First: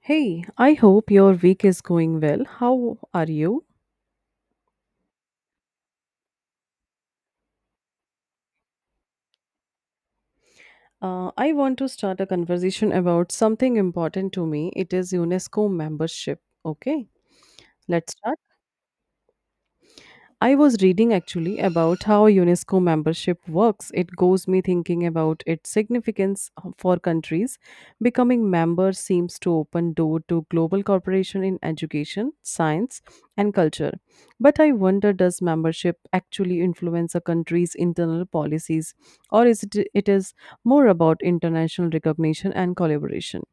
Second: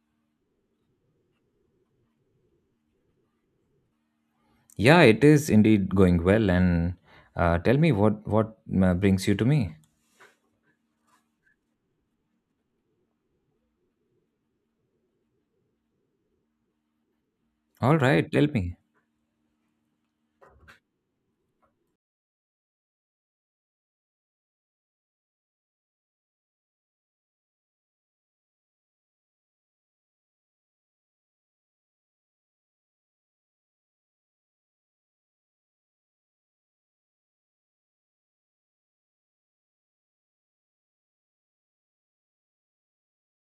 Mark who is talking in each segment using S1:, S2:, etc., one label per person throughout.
S1: Hey, I hope your week is going well. How are you?
S2: Yeah, it is indeed going well. And tell me what brings you to me.
S1: I want to start a conversation about something important to me. It is UNESCO membership. Okay,
S2: All
S1: let's
S2: right,
S1: start.
S2: tell me.
S1: I was reading actually about how UNESCO membership works. It goes me thinking about its significance for countries. Becoming member seems to open door to global cooperation in education, science, and culture. But I wonder, does membership actually influence a country's internal policies or is it, it is more about international recognition and collaboration?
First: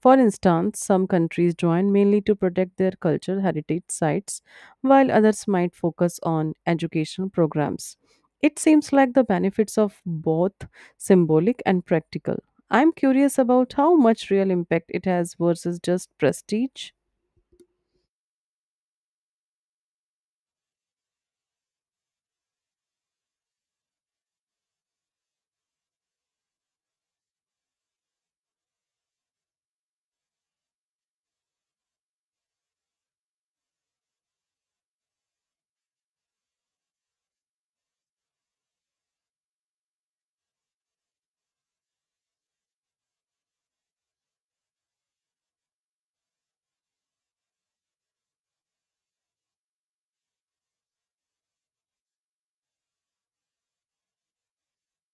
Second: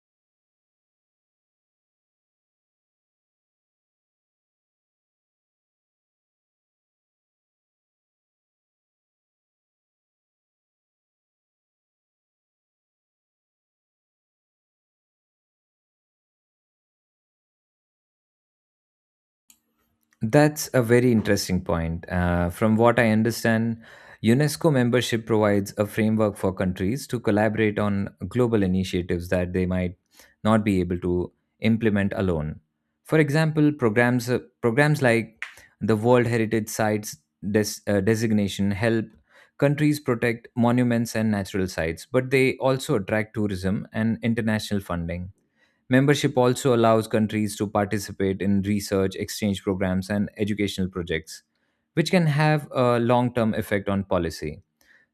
S1: For instance, some countries join mainly to protect their cultural heritage sites, while others might focus on educational programs. It seems like the benefits of both symbolic and practical. I'm curious about how much real impact it has versus just prestige.
S2: That's a very interesting point. From what I understand, UNESCO membership provides a framework for countries to collaborate on global initiatives that they might not be able to implement alone. For example, programs like the World Heritage Sites designation help countries protect monuments and natural sites, but they also attract tourism and international funding. Membership also allows countries to participate in research, exchange programs, and educational projects, which can have a long term effect on policy.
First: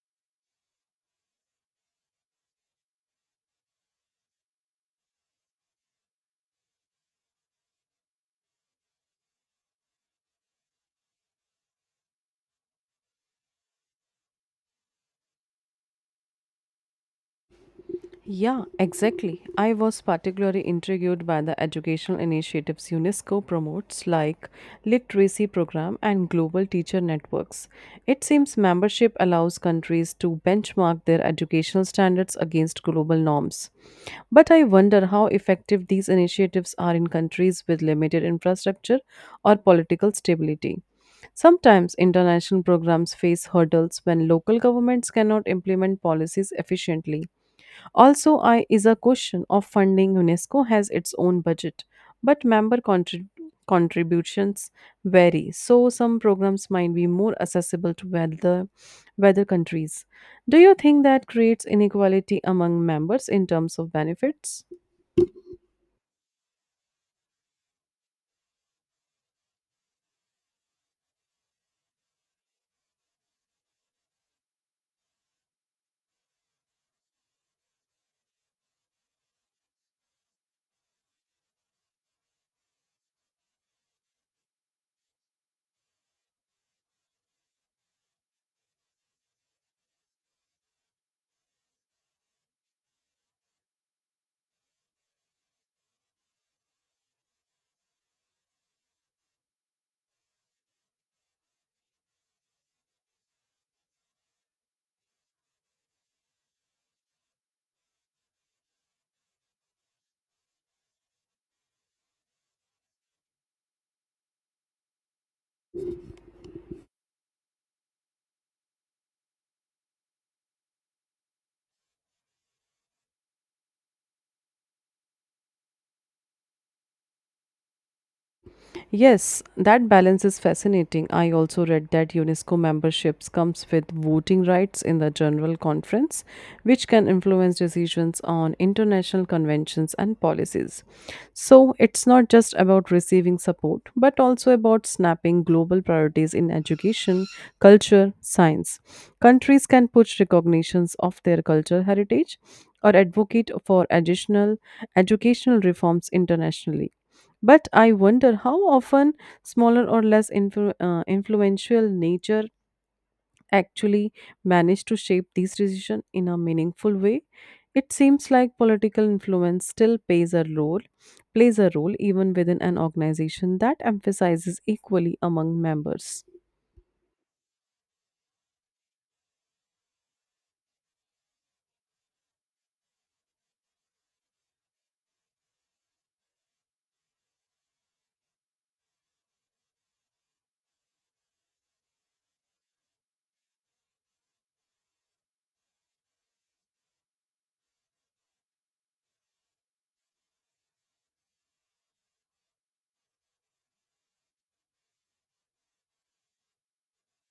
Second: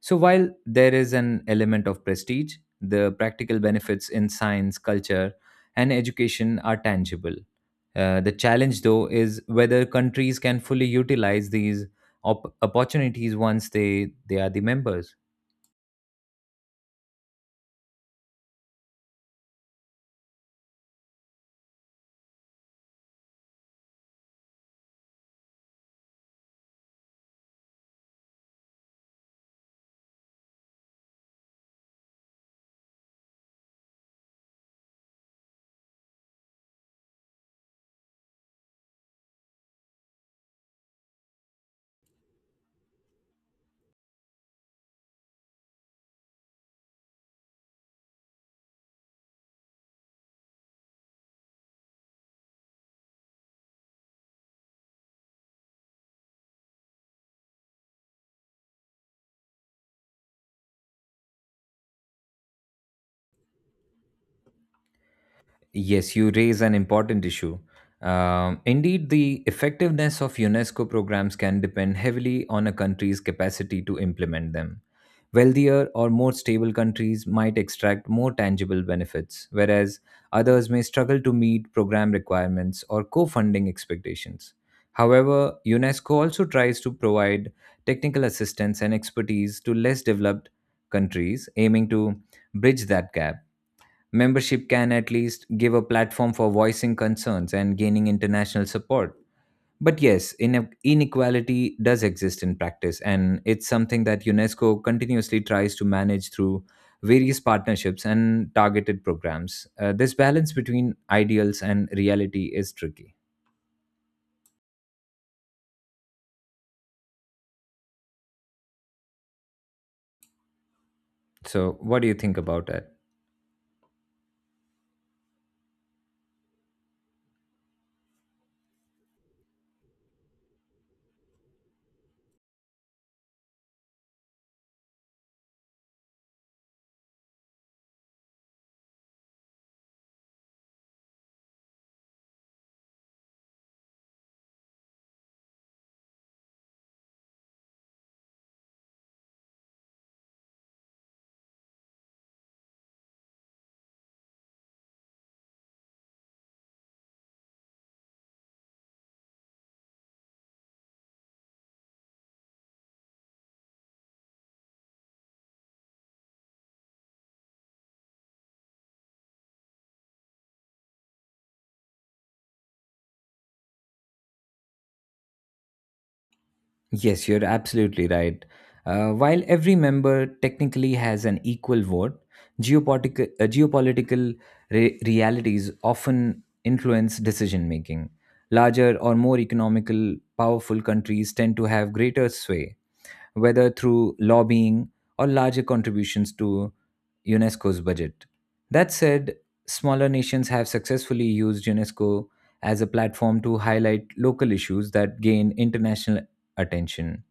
S2: So, while there is an element of prestige, the practical benefits in science, culture, and education are tangible. The challenge, though, is whether countries can fully utilize these opportunities once they are the members.
S1: Yeah, exactly. I was particularly intrigued by the educational initiatives UNESCO promotes, like literacy program and global teacher networks. It seems membership allows countries to benchmark their educational standards against global norms. But I wonder how effective these initiatives are in countries with limited infrastructure or political stability. Sometimes international programs face hurdles when local governments cannot implement policies efficiently. Also, I is a question of funding. UNESCO has its own budget, but contributions vary, so some programs might be more accessible to weather countries. Do you think that creates inequality among members in terms of benefits?
S2: Yes, you raise an important issue. Indeed, the effectiveness of UNESCO programs can depend heavily on a country's capacity to implement them. Wealthier or more stable countries might extract more tangible benefits, whereas others may struggle to meet program requirements or co funding expectations. However, UNESCO also tries to provide technical assistance and expertise to less developed countries, aiming to bridge that gap. Membership can at least give a platform for voicing concerns and gaining international support. But yes, inequality does exist in practice, and it's something that UNESCO continuously tries to manage through various partnerships and targeted programs. This balance between ideals and reality is tricky. So, what do you think about it?
S1: Yes, that balance is fascinating. I also read that UNESCO memberships comes with voting rights in the general conference, which can influence decisions on international conventions and policies. So, it's not just about receiving support, but also about snapping global priorities in education, culture, science. Countries can push recognitions of their cultural heritage or advocate for additional educational reforms internationally. But I wonder how often smaller or less influential nature actually manage to shape these decisions in a meaningful way. It seems like political influence still plays a role even within an organization that emphasizes equally among members.
S2: Yes, you're absolutely right. While every member technically has an equal vote, geopolitical realities often influence decision making. Larger or more economical, powerful countries tend to have greater sway whether through lobbying or larger contributions to UNESCO's budget. That said, smaller nations have successfully used UNESCO as a platform to highlight local issues that gain international attention,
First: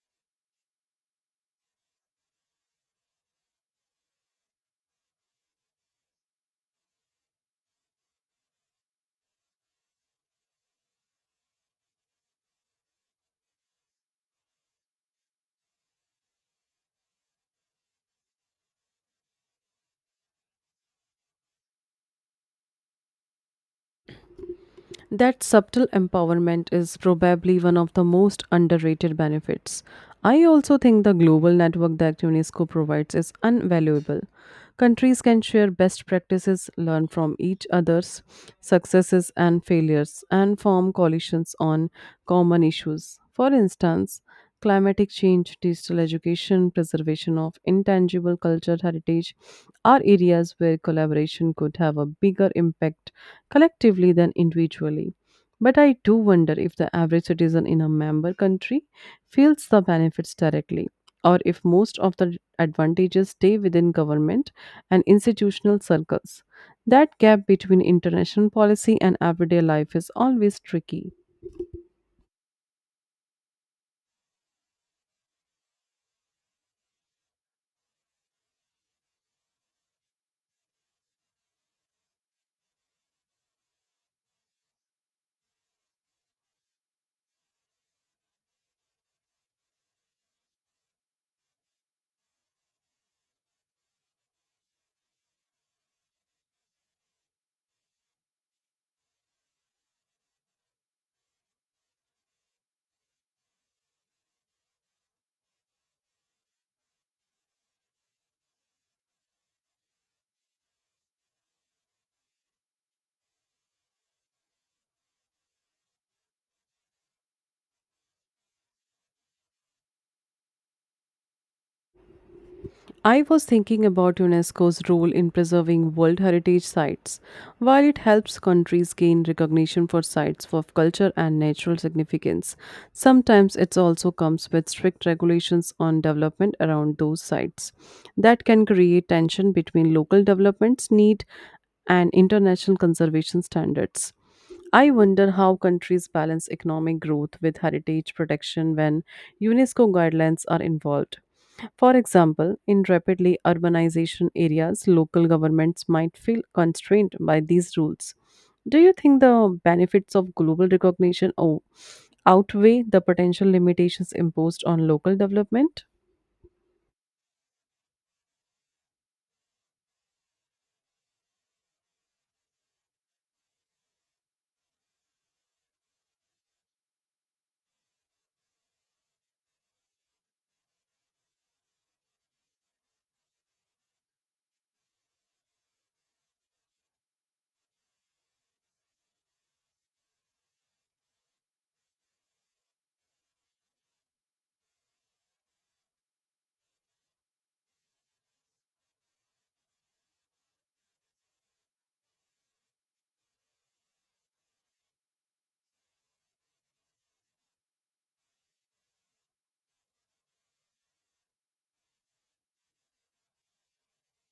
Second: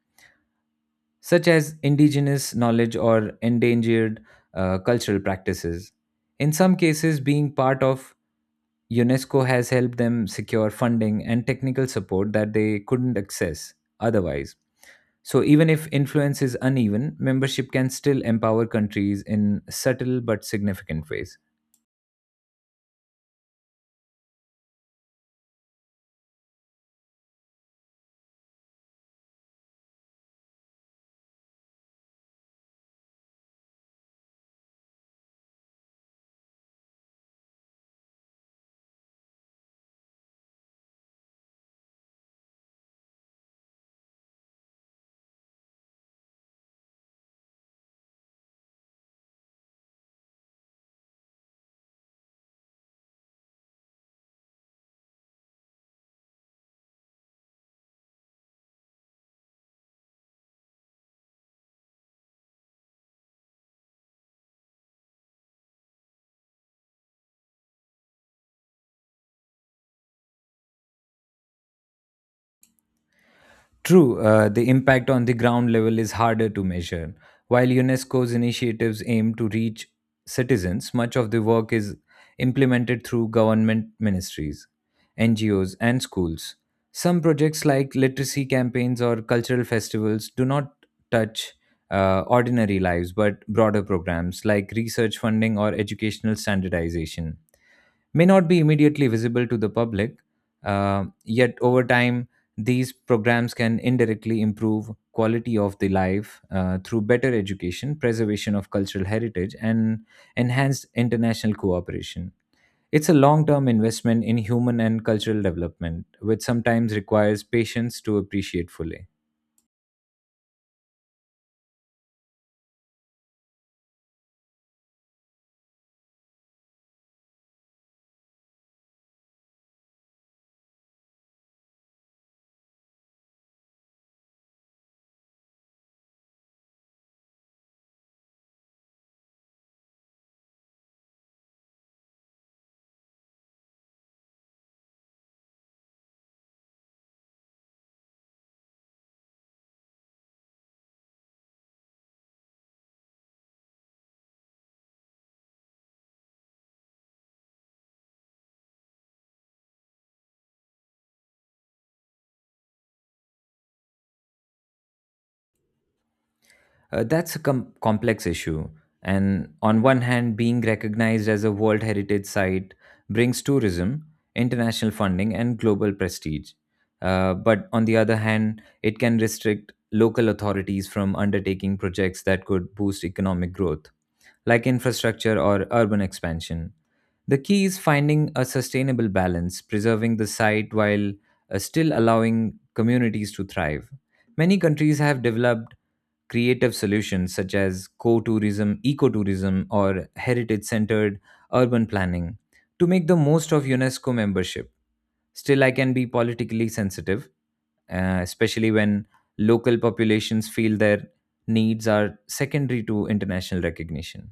S2: such as indigenous knowledge or endangered cultural practices. In some cases, being part of UNESCO has helped them secure funding and technical support that they couldn't access otherwise. So, even if influence is uneven, membership can still empower countries in subtle but significant ways.
S1: That subtle empowerment is probably one of the most underrated benefits. I also think the global network that UNESCO provides is invaluable. Countries can share best practices, learn from each other's successes and failures, and form coalitions on common issues. For instance, climatic change, digital education, preservation of intangible cultural heritage are areas where collaboration could have a bigger impact collectively than individually. But I do wonder if the average citizen in a member country feels the benefits directly or if most of the advantages stay within government and institutional circles. That gap between international policy and everyday life is always tricky.
S2: True, the impact on the ground level is harder to measure. While UNESCO's initiatives aim to reach citizens, much of the work is implemented through government ministries, NGOs, and schools. Some projects like literacy campaigns or cultural festivals do not touch ordinary lives but broader programs like research funding or educational standardization may not be immediately visible to the public, yet over time, these programs can indirectly improve quality of the life through better education, preservation of cultural heritage, and enhanced international cooperation. It's a long term investment in human and cultural development, which sometimes requires patience to appreciate fully.
S1: I was thinking about UNESCO's role in preserving World Heritage Sites. While it helps countries gain recognition for sites of culture and natural significance, sometimes it also comes with strict regulations on development around those sites. That can create tension between local developments need and international conservation standards. I wonder how countries balance economic growth with heritage protection when UNESCO guidelines are involved. For example, in rapidly urbanization areas, local governments might feel constrained by these rules. Do you think the benefits of global recognition outweigh the potential limitations imposed on local development?
S2: That's a complex issue. And on one hand, being recognized as a World Heritage Site brings tourism, international funding, and global prestige. But on the other hand, it can restrict local authorities from undertaking projects that could boost economic growth, like infrastructure or urban expansion. The key is finding a sustainable balance, preserving the site while still allowing communities to thrive. Many countries have developed creative solutions such as co-tourism, ecotourism, or heritage-centered urban planning to make the most of UNESCO membership. Still, I can be politically sensitive, especially when local populations feel their needs are secondary to international recognition.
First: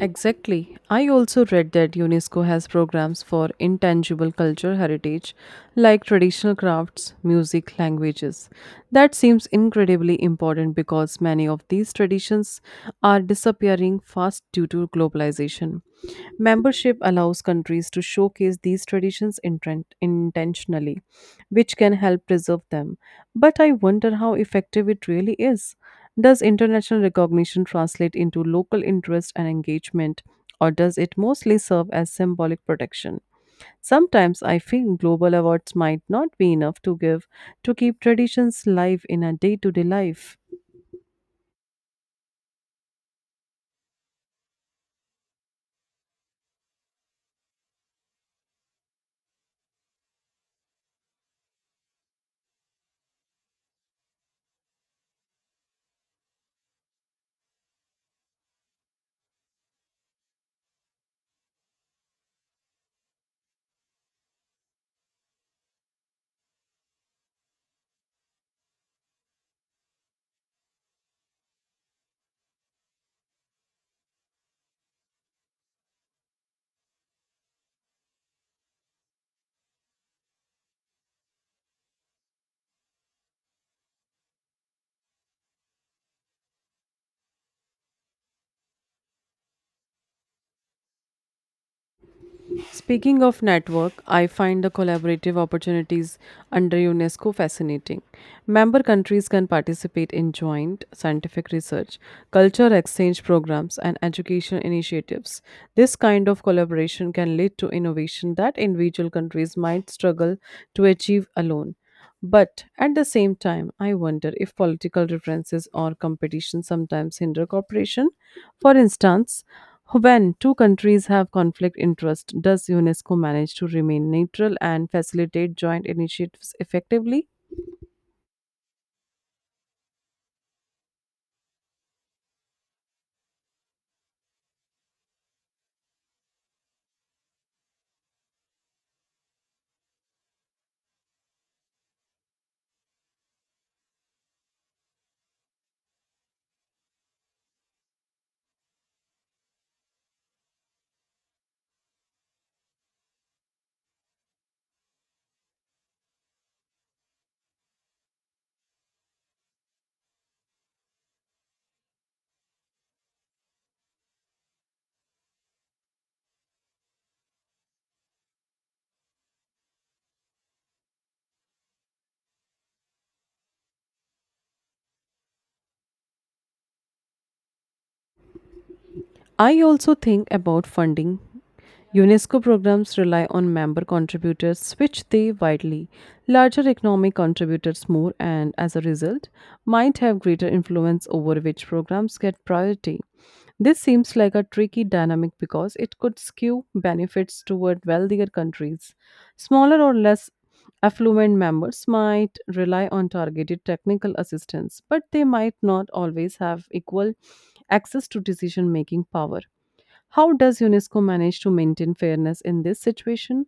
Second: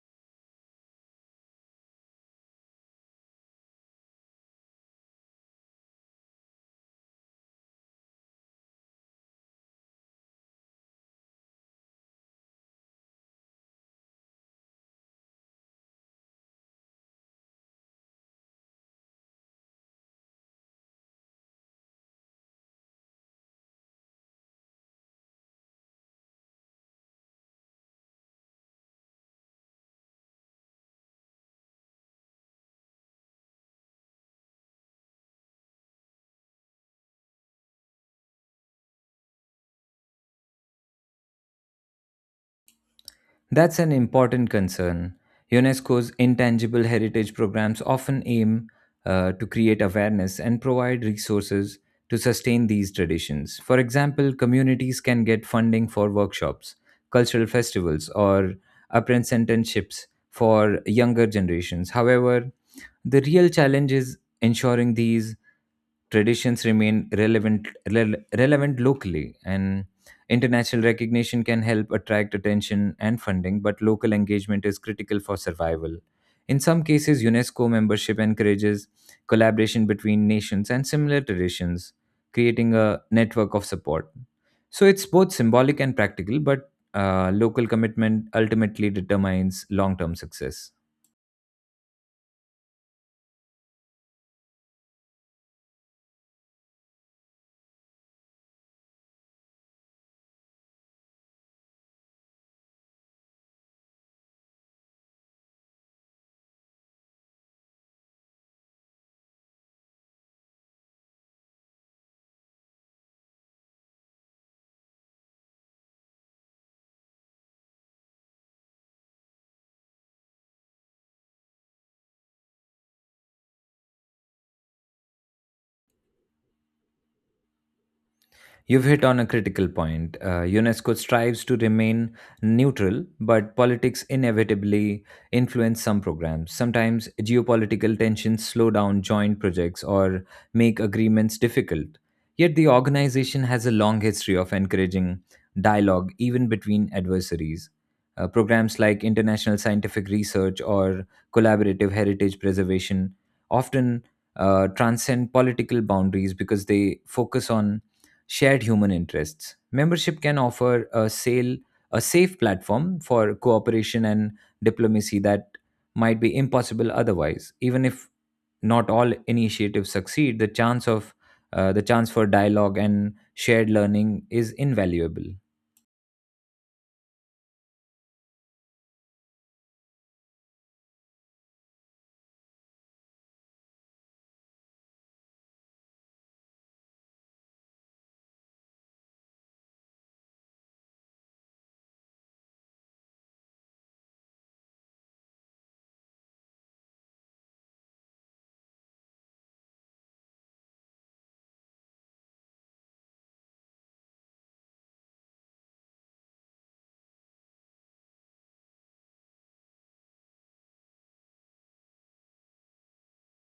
S1: Exactly. I also read that UNESCO has programs for intangible cultural heritage like traditional crafts, music, languages. That seems incredibly important because many of these traditions are disappearing fast due to globalization. Membership allows countries to showcase these traditions intentionally, which can help preserve them. But I wonder how effective it really is. Does international recognition translate into local interest and engagement, or does it mostly serve as symbolic protection? Sometimes I feel global awards might not be enough to give to keep traditions live in our day to day life.
S2: That's an important concern. UNESCO's intangible heritage programs often aim to create awareness and provide resources to sustain these traditions. For example, communities can get funding for workshops, cultural festivals, or apprenticeships for younger generations. However, the real challenge is ensuring these traditions remain relevant locally and International recognition can help attract attention and funding, but local engagement is critical for survival. In some cases, UNESCO membership encourages collaboration between nations and similar traditions, creating a network of support. So it's both symbolic and practical, but local commitment ultimately determines long term success.
S1: Speaking of network, I find the collaborative opportunities under UNESCO fascinating. Member countries can participate in joint scientific research, culture exchange programs, and education initiatives. This kind of collaboration can lead to innovation that individual countries might struggle to achieve alone. But at the same time, I wonder if political differences or competition sometimes hinder cooperation. For instance, when two countries have conflict interest, does UNESCO manage to remain neutral and facilitate joint initiatives effectively?
S2: You've hit on a critical point. UNESCO strives to remain neutral, but politics inevitably influence some programs. Sometimes geopolitical tensions slow down joint projects or make agreements difficult. Yet the organization has a long history of encouraging dialogue even between adversaries. Programs like international scientific research or collaborative heritage preservation often transcend political boundaries because they focus on shared human interests. Membership can offer a safe platform for cooperation and diplomacy that might be impossible otherwise. Even if not all initiatives succeed, the chance for dialogue and shared learning is invaluable.
S1: I also think about funding. UNESCO programs rely on member contributors, which they widely. Larger economic contributors more and, as a result, might have greater influence over which programs get priority. This seems like a tricky dynamic because it could skew benefits toward wealthier countries. Smaller or less affluent members might rely on targeted technical assistance, but they might not always have equal access to decision making power. How does UNESCO manage to maintain fairness in this situation?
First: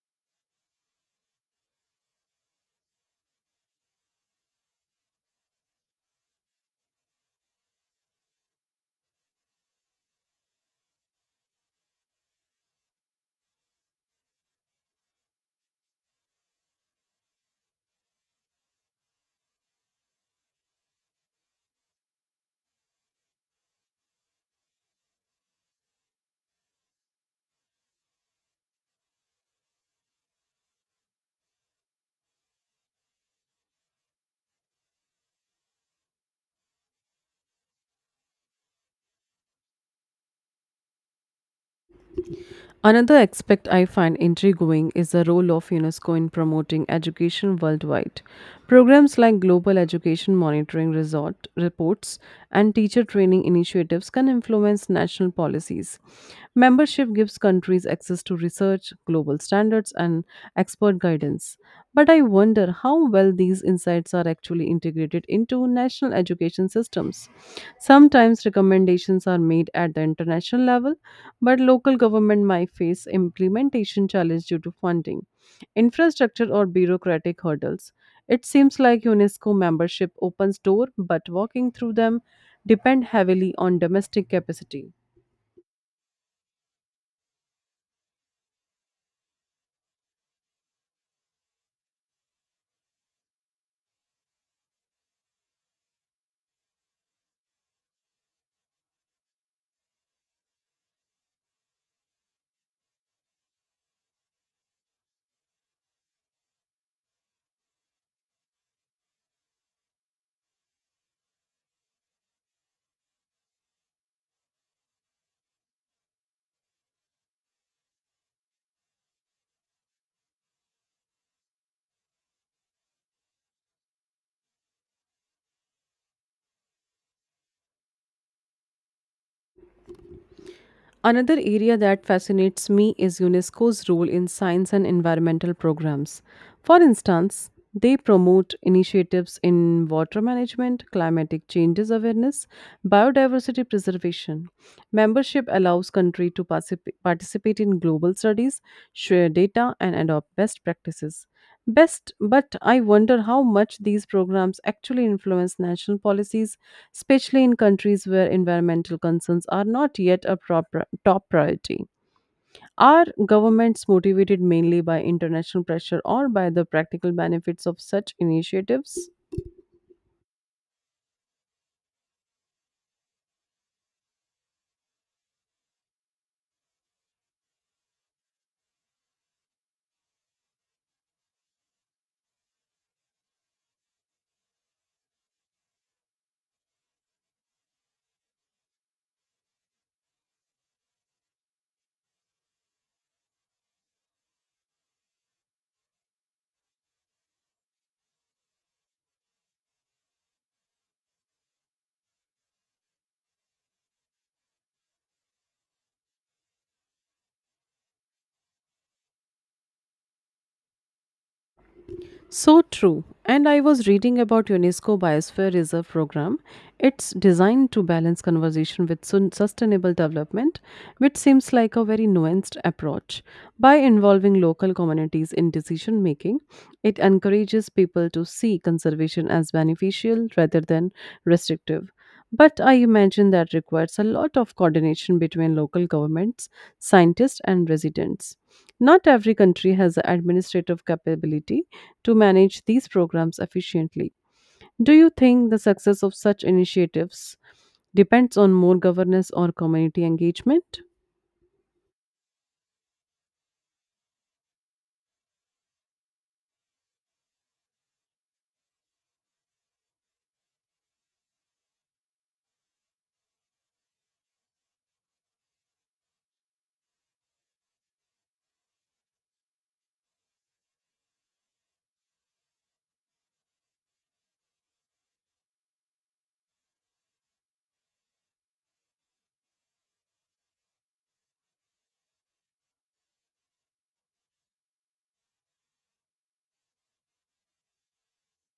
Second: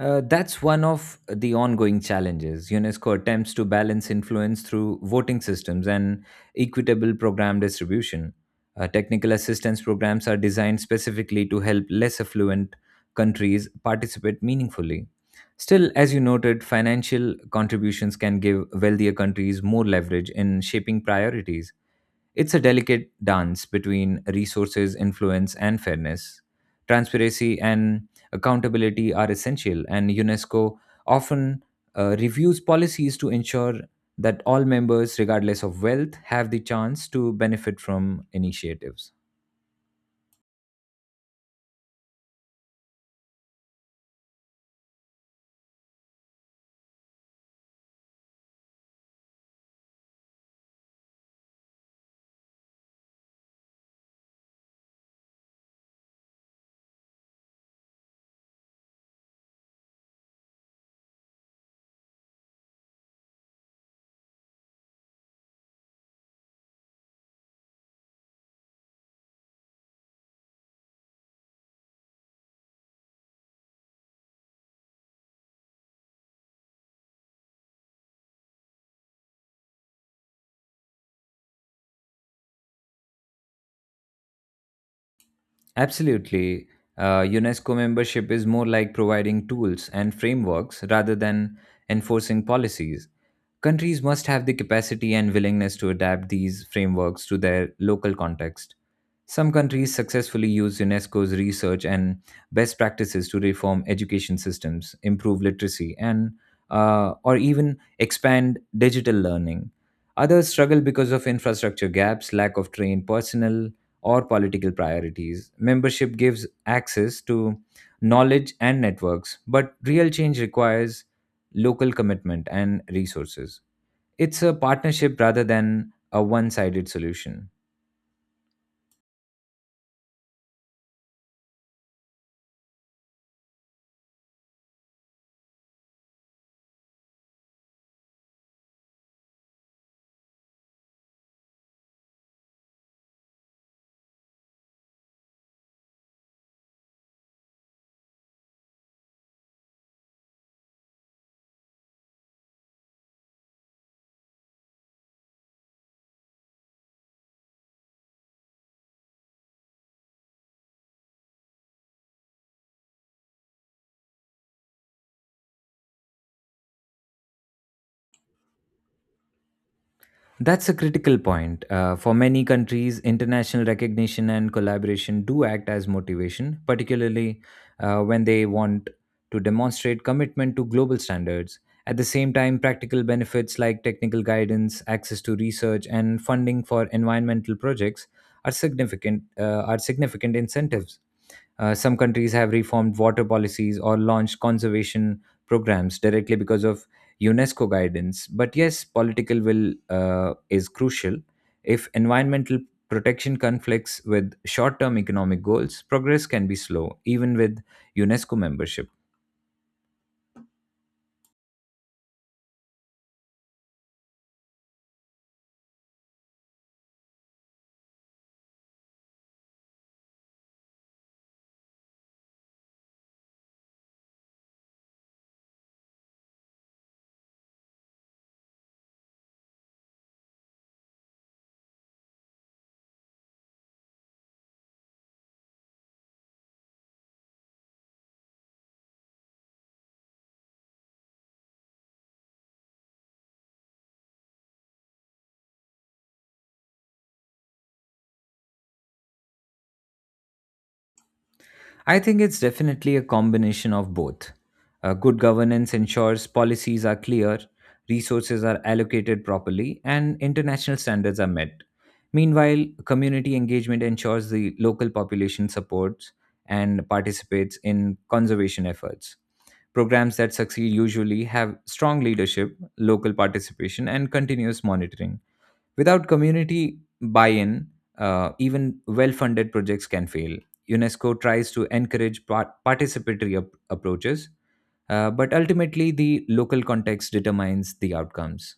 S2: That's one of the ongoing challenges. UNESCO attempts to balance influence through voting systems and equitable program distribution. Technical assistance programs are designed specifically to help less affluent countries participate meaningfully. Still, as you noted, financial contributions can give wealthier countries more leverage in shaping priorities. It's a delicate dance between resources, influence, and fairness. Transparency and accountability are essential, and UNESCO often reviews policies to ensure that all members, regardless of wealth, have the chance to benefit from initiatives.
S1: Another aspect I find intriguing is the role of UNESCO in promoting education worldwide. Programs like Global Education Monitoring Resort reports and teacher training initiatives can influence national policies. Membership gives countries access to research, global standards, and expert guidance. But I wonder how well these insights are actually integrated into national education systems. Sometimes recommendations are made at the international level, but local government might face implementation challenge due to funding, infrastructure or bureaucratic hurdles. It seems like UNESCO membership opens door, but walking through them depend heavily on domestic capacity.
S2: Absolutely. UNESCO membership is more like providing tools and frameworks rather than enforcing policies. Countries must have the capacity and willingness to adapt these frameworks to their local context. Some countries successfully use UNESCO's research and best practices to reform education systems, improve literacy, and or even expand digital learning. Others struggle because of infrastructure gaps, lack of trained personnel, or political priorities. Membership gives access to knowledge and networks, but real change requires local commitment and resources. It's a partnership rather than a one sided solution.
S1: Another area that fascinates me is UNESCO's role in science and environmental programs. For instance, they promote initiatives in water management, climatic changes awareness, biodiversity preservation. Membership allows country to participate in global studies, share data and adopt best practices. Best, but I wonder how much these programs actually influence national policies, especially in countries where environmental concerns are not yet a top priority. Are governments motivated mainly by international pressure or by the practical benefits of such initiatives?
S2: That's a critical point. For many countries, international recognition and collaboration do act as motivation, particularly when they want to demonstrate commitment to global standards. At the same time, practical benefits like technical guidance, access to research, and funding for environmental projects are significant incentives. Some countries have reformed water policies or launched conservation programs directly because of UNESCO guidance. But yes, political will is crucial. If environmental protection conflicts with short term economic goals, progress can be slow, even with UNESCO membership.
S1: So true. And I was reading about UNESCO Biosphere Reserve program. It's designed to balance conservation with sustainable development, which seems like a very nuanced approach. By involving local communities in decision making, it encourages people to see conservation as beneficial rather than restrictive. But I imagine that requires a lot of coordination between local governments, scientists, and residents. Not every country has the administrative capability to manage these programs efficiently. Do you think the success of such initiatives depends on more governance or community engagement?
S2: I think it's definitely a combination of both. Good governance ensures policies are clear, resources are allocated properly, and international standards are met. Meanwhile, community engagement ensures the local population supports and participates in conservation efforts. Programs that succeed usually have strong leadership, local participation, and continuous monitoring. Without community buy in, even well funded projects can fail. UNESCO tries to encourage participatory approaches, but ultimately, the local context determines the outcomes.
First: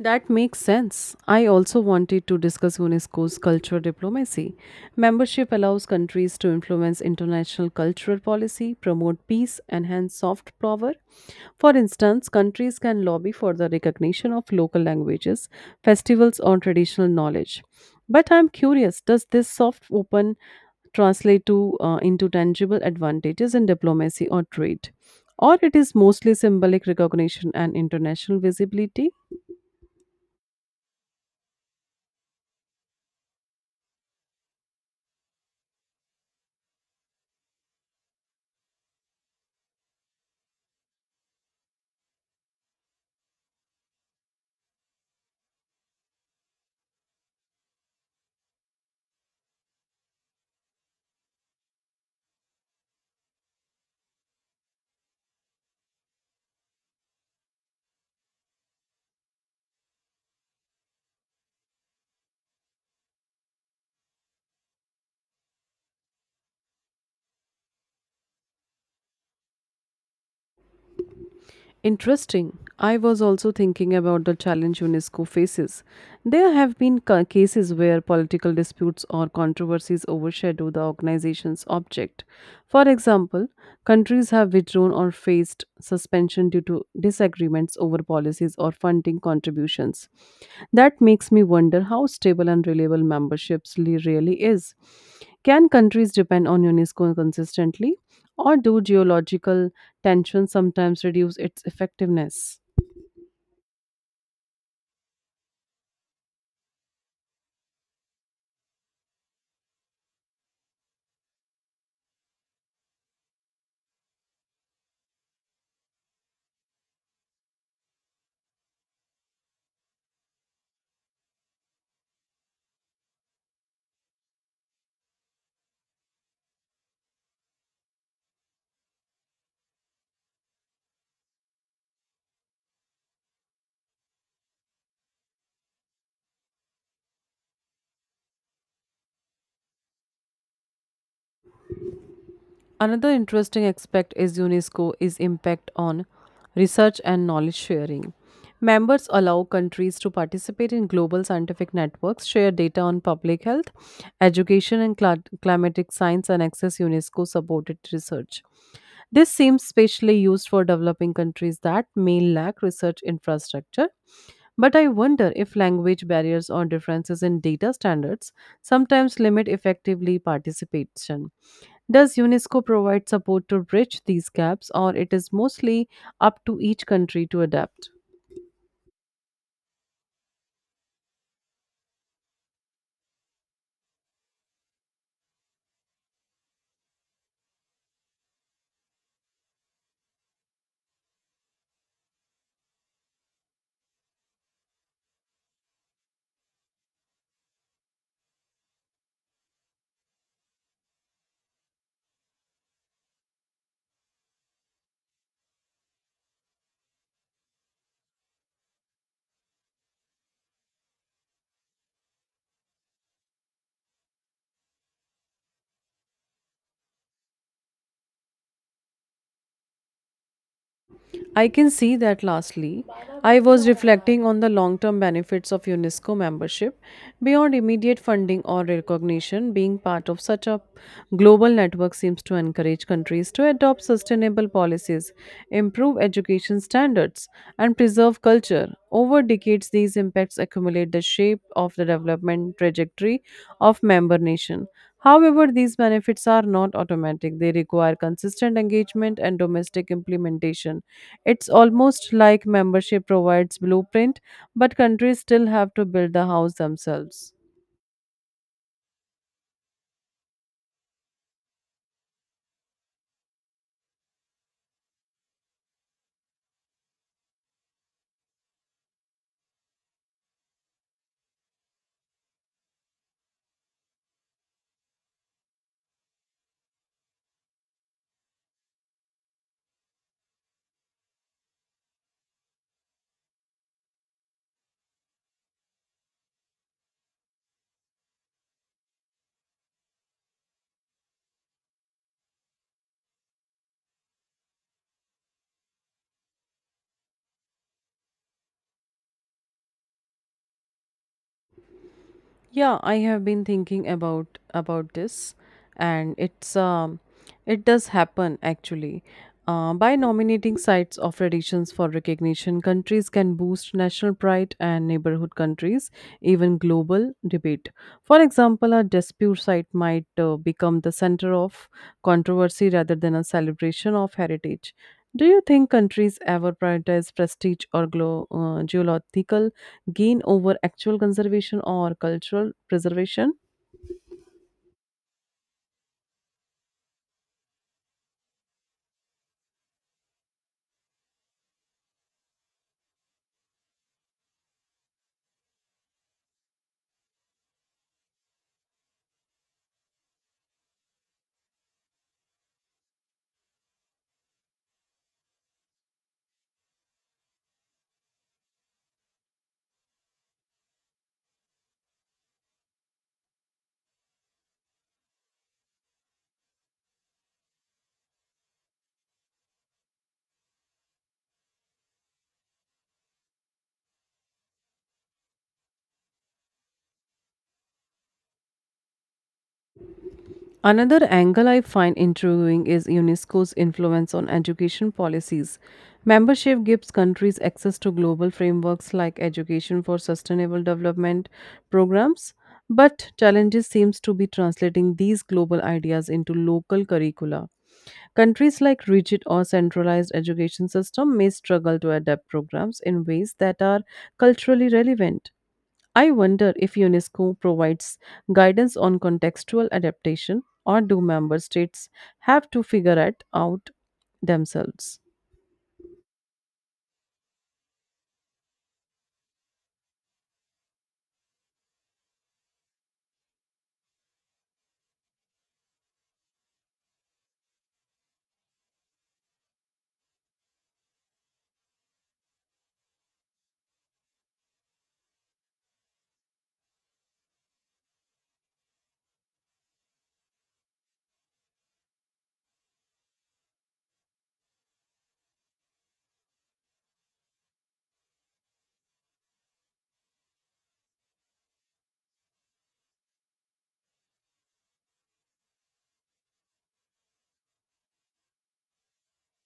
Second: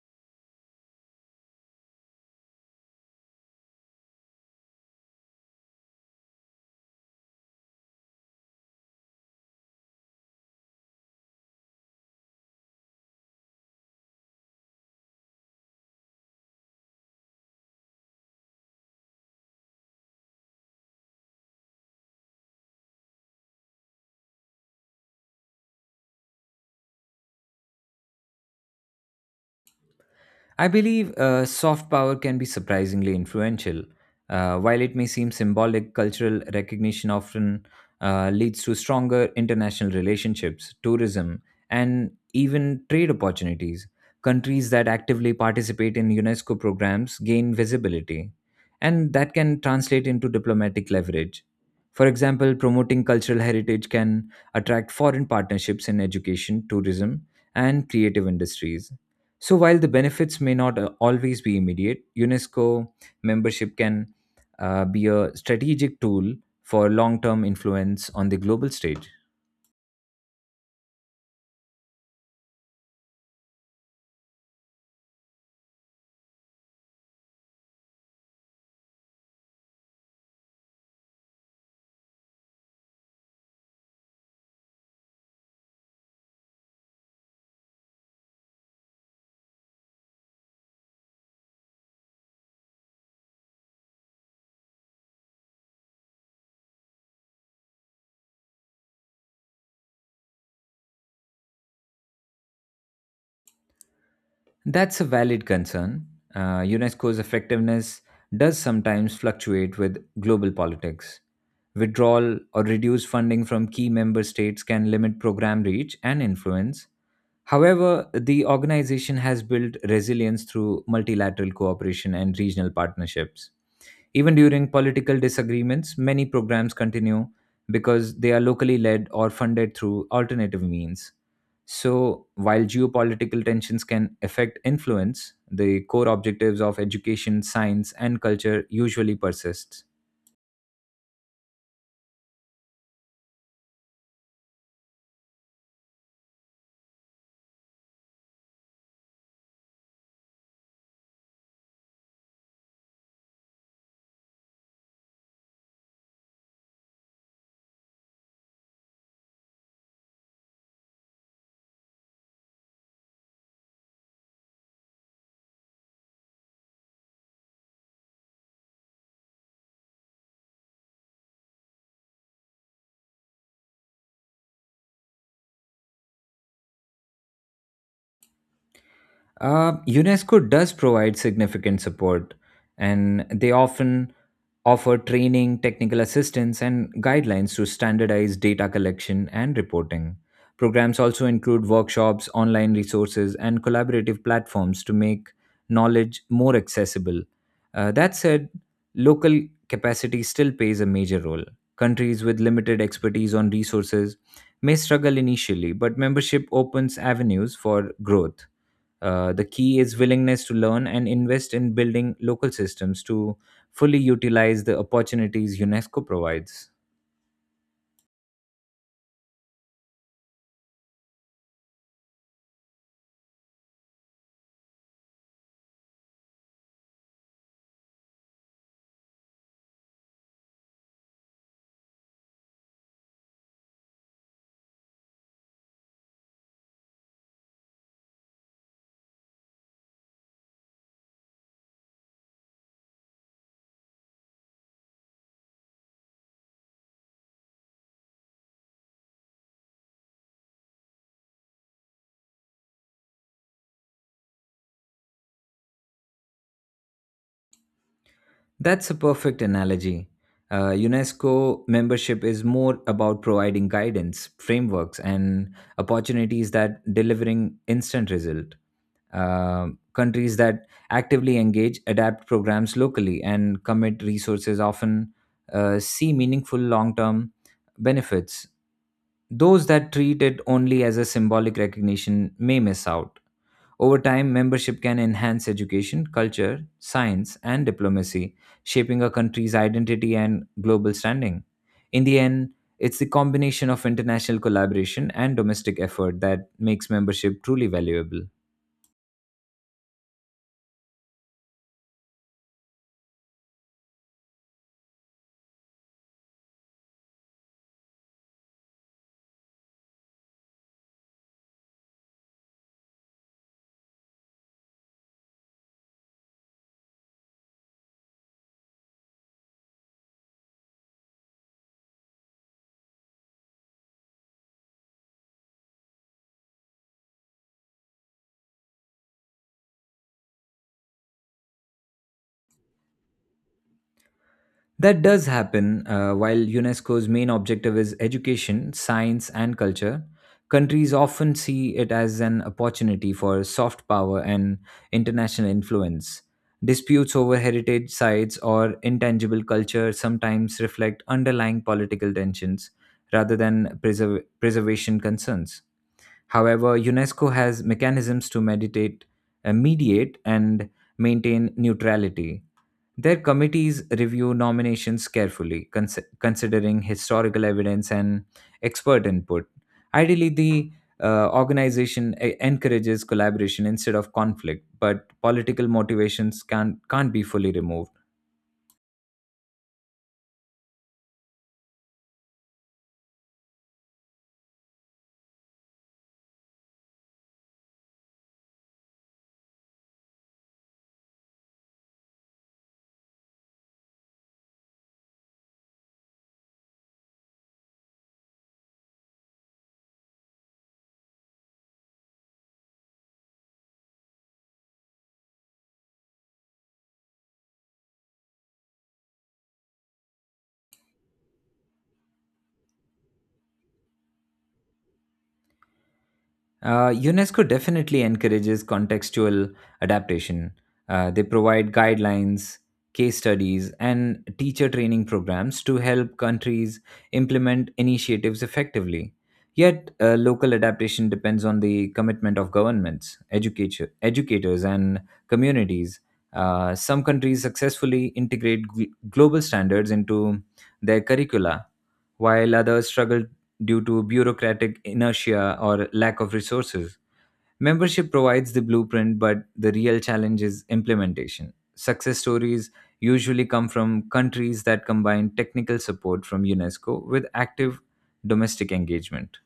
S1: That makes sense. I also wanted to discuss UNESCO's cultural diplomacy. Membership allows countries to influence international cultural policy, promote peace, and hence soft power. For instance, countries can lobby for the recognition of local languages, festivals, or traditional knowledge. But I'm curious, does this soft open translate to into tangible advantages in diplomacy or trade? Or it is mostly symbolic recognition and international visibility?
S2: I believe soft power can be surprisingly influential. While it may seem symbolic, cultural recognition often leads to stronger international relationships, tourism, and even trade opportunities. Countries that actively participate in UNESCO programs gain visibility, and that can translate into diplomatic leverage. For example, promoting cultural heritage can attract foreign partnerships in education, tourism, and creative industries so, while the benefits may not always be immediate, UNESCO membership can be a strategic tool for long term influence on the global stage.
S1: Interesting. I was also thinking about the challenge UNESCO faces. There have been cases where political disputes or controversies overshadow the organization's object. For example, countries have withdrawn or faced suspension due to disagreements over policies or funding contributions. That makes me wonder how stable and reliable memberships really is. Can countries depend on UNESCO consistently? Or do geological tensions sometimes reduce its effectiveness?
S2: That's a valid concern. UNESCO's effectiveness does sometimes fluctuate with global politics. Withdrawal or reduced funding from key member states can limit program reach and influence. However, the organization has built resilience through multilateral cooperation and regional partnerships. Even during political disagreements, many programs continue because they are locally led or funded through alternative means. So, while geopolitical tensions can affect influence, the core objectives of education, science, and culture usually persist.
S1: Another interesting aspect is UNESCO is impact on research and knowledge sharing. Members allow countries to participate in global scientific networks, share data on public health, education and climatic science and access UNESCO supported research. This seems especially used for developing countries that may lack research infrastructure. But I wonder if language barriers or differences in data standards sometimes limit effectively participation. Does UNESCO provide support to bridge these gaps, or it is mostly up to each country to adapt?
S2: UNESCO does provide significant support, and they often offer training, technical assistance, and guidelines to standardize data collection and reporting. Programs also include workshops, online resources, and collaborative platforms to make knowledge more accessible. That said, local capacity still plays a major role. Countries with limited expertise on resources may struggle initially, but membership opens avenues for growth. The key is willingness to learn and invest in building local systems to fully utilize the opportunities UNESCO provides.
S1: I can see that. Lastly, I was reflecting on the long term benefits of UNESCO membership beyond immediate funding or recognition. Being part of such a global network seems to encourage countries to adopt sustainable policies, improve education standards, and preserve culture. Over decades, these impacts accumulate the shape of the development trajectory of member nation. However, these benefits are not automatic. They require consistent engagement and domestic implementation. It's almost like membership provides blueprint, but countries still have to build the house themselves.
S2: That's a perfect analogy. UNESCO membership is more about providing guidance, frameworks, and opportunities that delivering instant result. Uh, countries that actively engage, adapt programs locally, and commit resources often see meaningful long-term benefits Those that treat it only as a symbolic recognition may miss out. Over time, membership can enhance education, culture, science, and diplomacy, shaping a country's identity and global standing. In the end, it's the combination of international collaboration and domestic effort that makes membership truly valuable.
S1: Yeah, I have been thinking about this, and it does happen actually. By nominating sites of traditions for recognition, countries can boost national pride and neighborhood countries, even global debate. For example, a dispute site might become the center of controversy rather than a celebration of heritage. Do you think countries ever prioritize prestige or geological gain over actual conservation or cultural preservation?
S2: That does happen. While UNESCO's main objective is education, science, and culture, countries often see it as an opportunity for soft power and international influence. Disputes over heritage sites or intangible culture sometimes reflect underlying political tensions rather than preservation concerns. However, UNESCO has mechanisms to mediate and maintain neutrality their committees review nominations carefully, considering historical evidence and expert input. Ideally, the organization encourages collaboration instead of conflict, but political motivations can't be fully removed.
S1: Another angle I find intriguing is UNESCO's influence on education policies. Membership gives countries access to global frameworks like education for sustainable development programs, but challenges seems to be translating these global ideas into local curricula. Countries like rigid or centralized education system may struggle to adapt programs in ways that are culturally relevant. I wonder if UNESCO provides guidance on contextual adaptation or do member states have to figure it out themselves?
S2: UNESCO definitely encourages contextual adaptation. They provide guidelines, case studies, and teacher training programs to help countries implement initiatives effectively. Yet, local adaptation depends on the commitment of governments, educators, and communities. Some countries successfully integrate global standards into their curricula, while others struggle due to bureaucratic inertia or lack of resources. Membership provides the blueprint, but the real challenge is implementation. Success stories usually come from countries that combine technical support from UNESCO with active domestic engagement.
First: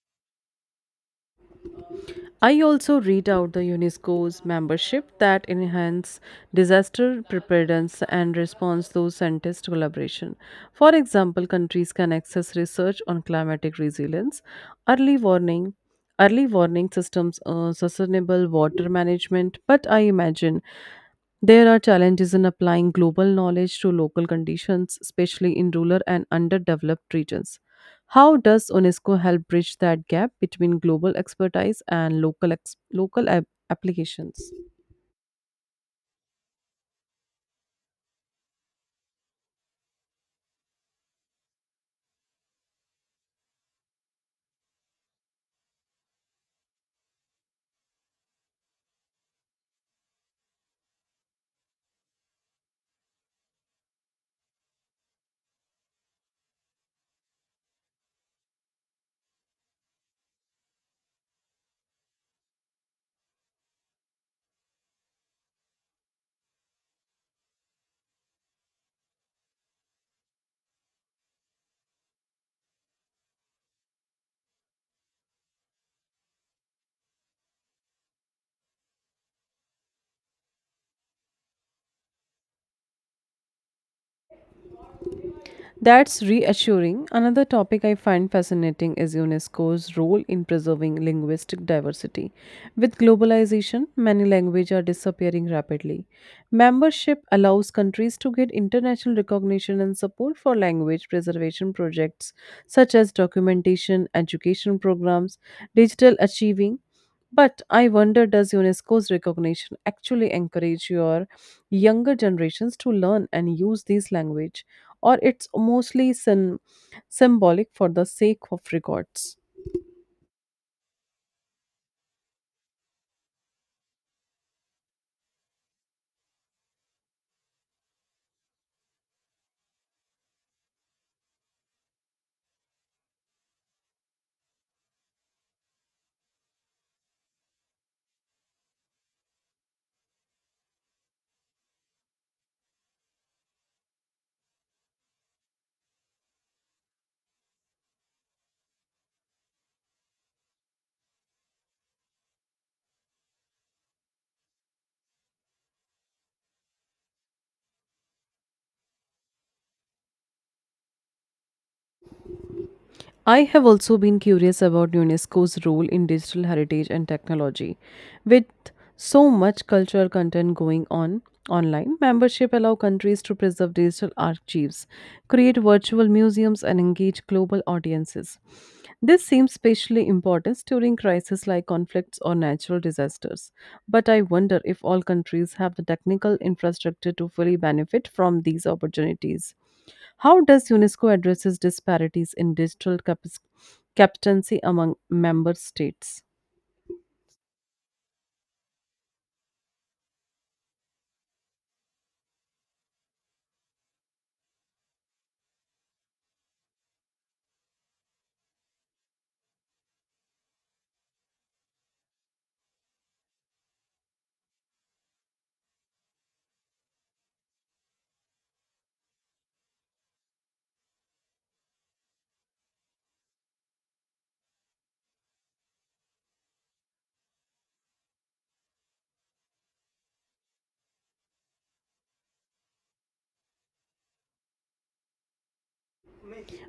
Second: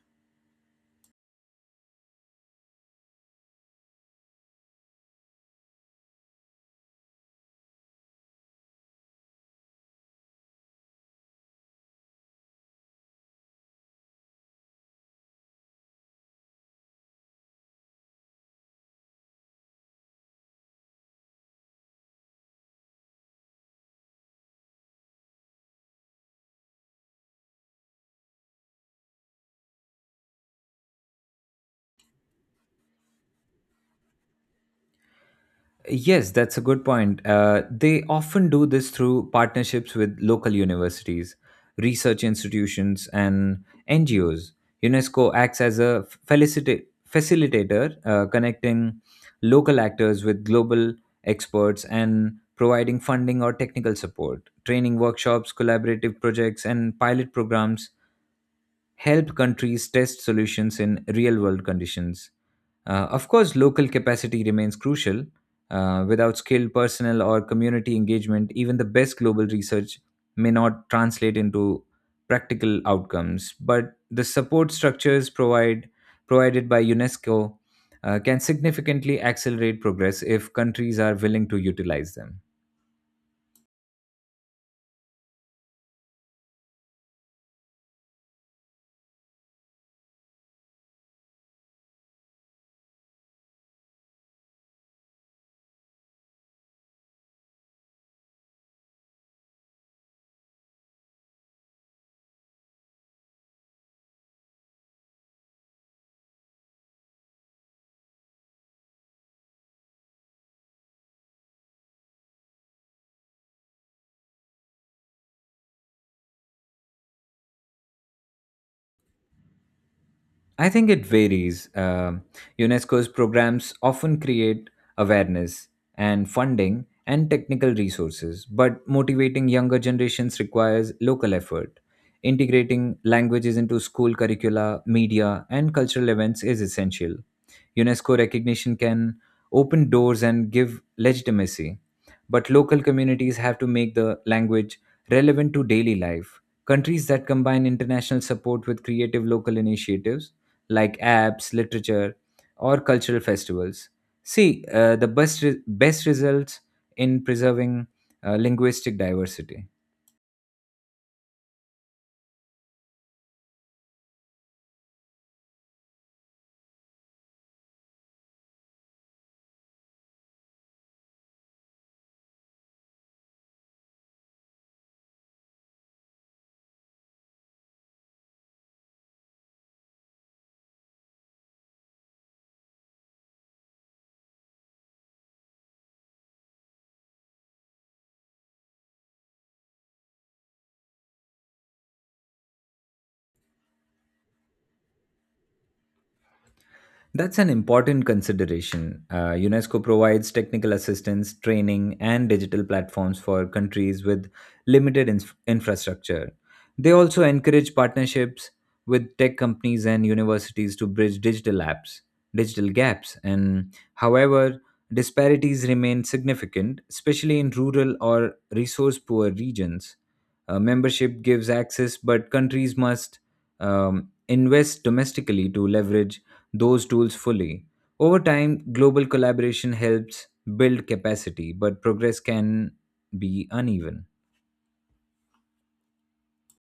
S1: I also read out the UNESCO's membership that enhance disaster preparedness and response through scientist collaboration. For example, countries can access research on climatic resilience, early warning, early warning systems, sustainable water management. But I imagine there are challenges in applying global knowledge to local conditions, especially in rural and underdeveloped regions. How does UNESCO help bridge that gap between global expertise and local applications?
S2: Yes, that's a good point. They often do this through partnerships with local universities, research institutions, and NGOs. UNESCO acts as a facilitator, connecting local actors with global experts and providing funding or technical support. Training workshops, collaborative projects, and pilot programs help countries test solutions in real world conditions. Of course, local capacity remains crucial. Without skilled personnel or community engagement, even the best global research may not translate into practical outcomes. But the provided by UNESCO can significantly accelerate progress if countries are willing to utilize them.
S1: That's reassuring. Another topic I find fascinating is UNESCO's role in preserving linguistic diversity. With globalization, many languages are disappearing rapidly. Membership allows countries to get international recognition and support for language preservation projects such as documentation, education programs, digital achieving. But I wonder, does UNESCO's recognition actually encourage your younger generations to learn and use these language, or it's mostly symbolic for the sake of records.
S2: I think it varies. Um UNESCO's programs often create awareness and funding and technical resources, but motivating younger generations requires local effort. Integrating languages into school curricula, media, and cultural events is essential. UNESCO recognition can open doors and give legitimacy, but local communities have to make the language relevant to daily life. Countries that combine international support with creative local initiatives like apps, literature, or cultural festivals. See, best results in preserving linguistic diversity.
S1: I have also been curious about UNESCO's role in digital heritage and technology. With so much cultural content going on online, membership allow countries to preserve digital archives, create virtual museums and engage global audiences. This seems especially important during crises like conflicts or natural disasters. But I wonder if all countries have the technical infrastructure to fully benefit from these opportunities. How does UNESCO addresses disparities in digital competency among member states?
S2: That's an important consideration. UNESCO provides technical assistance, training, and digital platforms for countries with limited infrastructure. They also encourage partnerships with tech companies and universities to bridge digital gaps, and however, disparities remain significant, especially in rural or resource poor regions. Membership gives access, but countries must um, invest domestically to leverage those tools fully. Over time, global collaboration helps build capacity, but progress can be uneven.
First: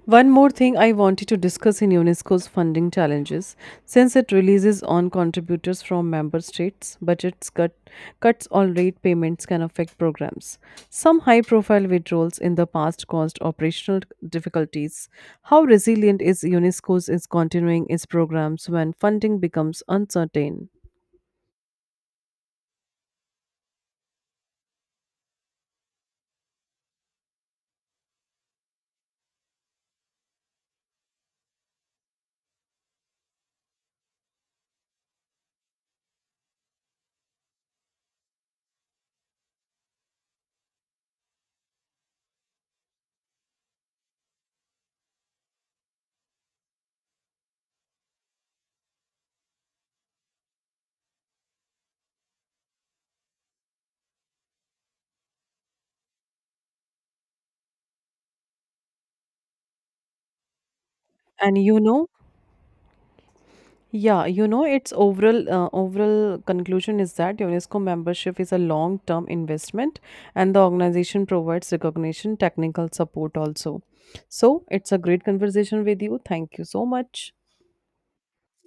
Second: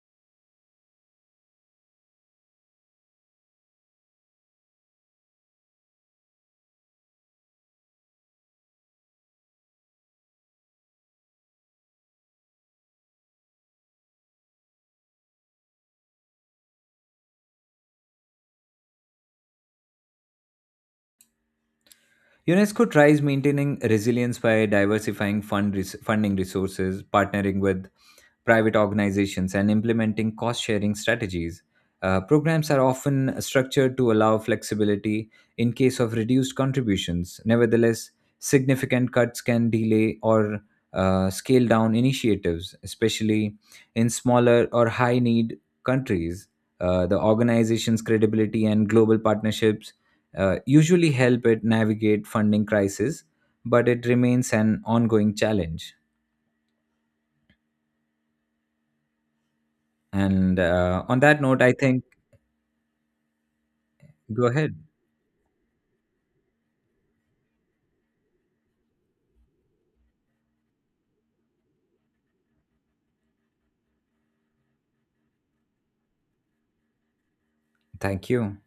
S1: One more thing I wanted to discuss in UNESCO's funding challenges, since it releases on contributors from member states, cuts or late payments can affect programs. Some high-profile withdrawals in the past caused operational difficulties. How resilient is UNESCO's is continuing its programs when funding becomes uncertain?
S2: UNESCO tries maintaining resilience by diversifying funding resources, partnering with private organizations, and implementing cost sharing strategies. Programs are often structured to allow flexibility in case of reduced contributions. Nevertheless, significant cuts can delay or scale down initiatives, especially in smaller or high need countries. The organization's credibility and global partnerships usually help it navigate funding crisis, but it remains an ongoing challenge. And on that
S1: And
S2: note, I
S1: you
S2: think
S1: know, yeah,
S2: go
S1: you know,
S2: ahead.
S1: its overall overall conclusion is that UNESCO membership is a long-term investment, and the organization provides recognition, technical support also. So it's a great conversation with you. Thank you so much.
S2: Thank you.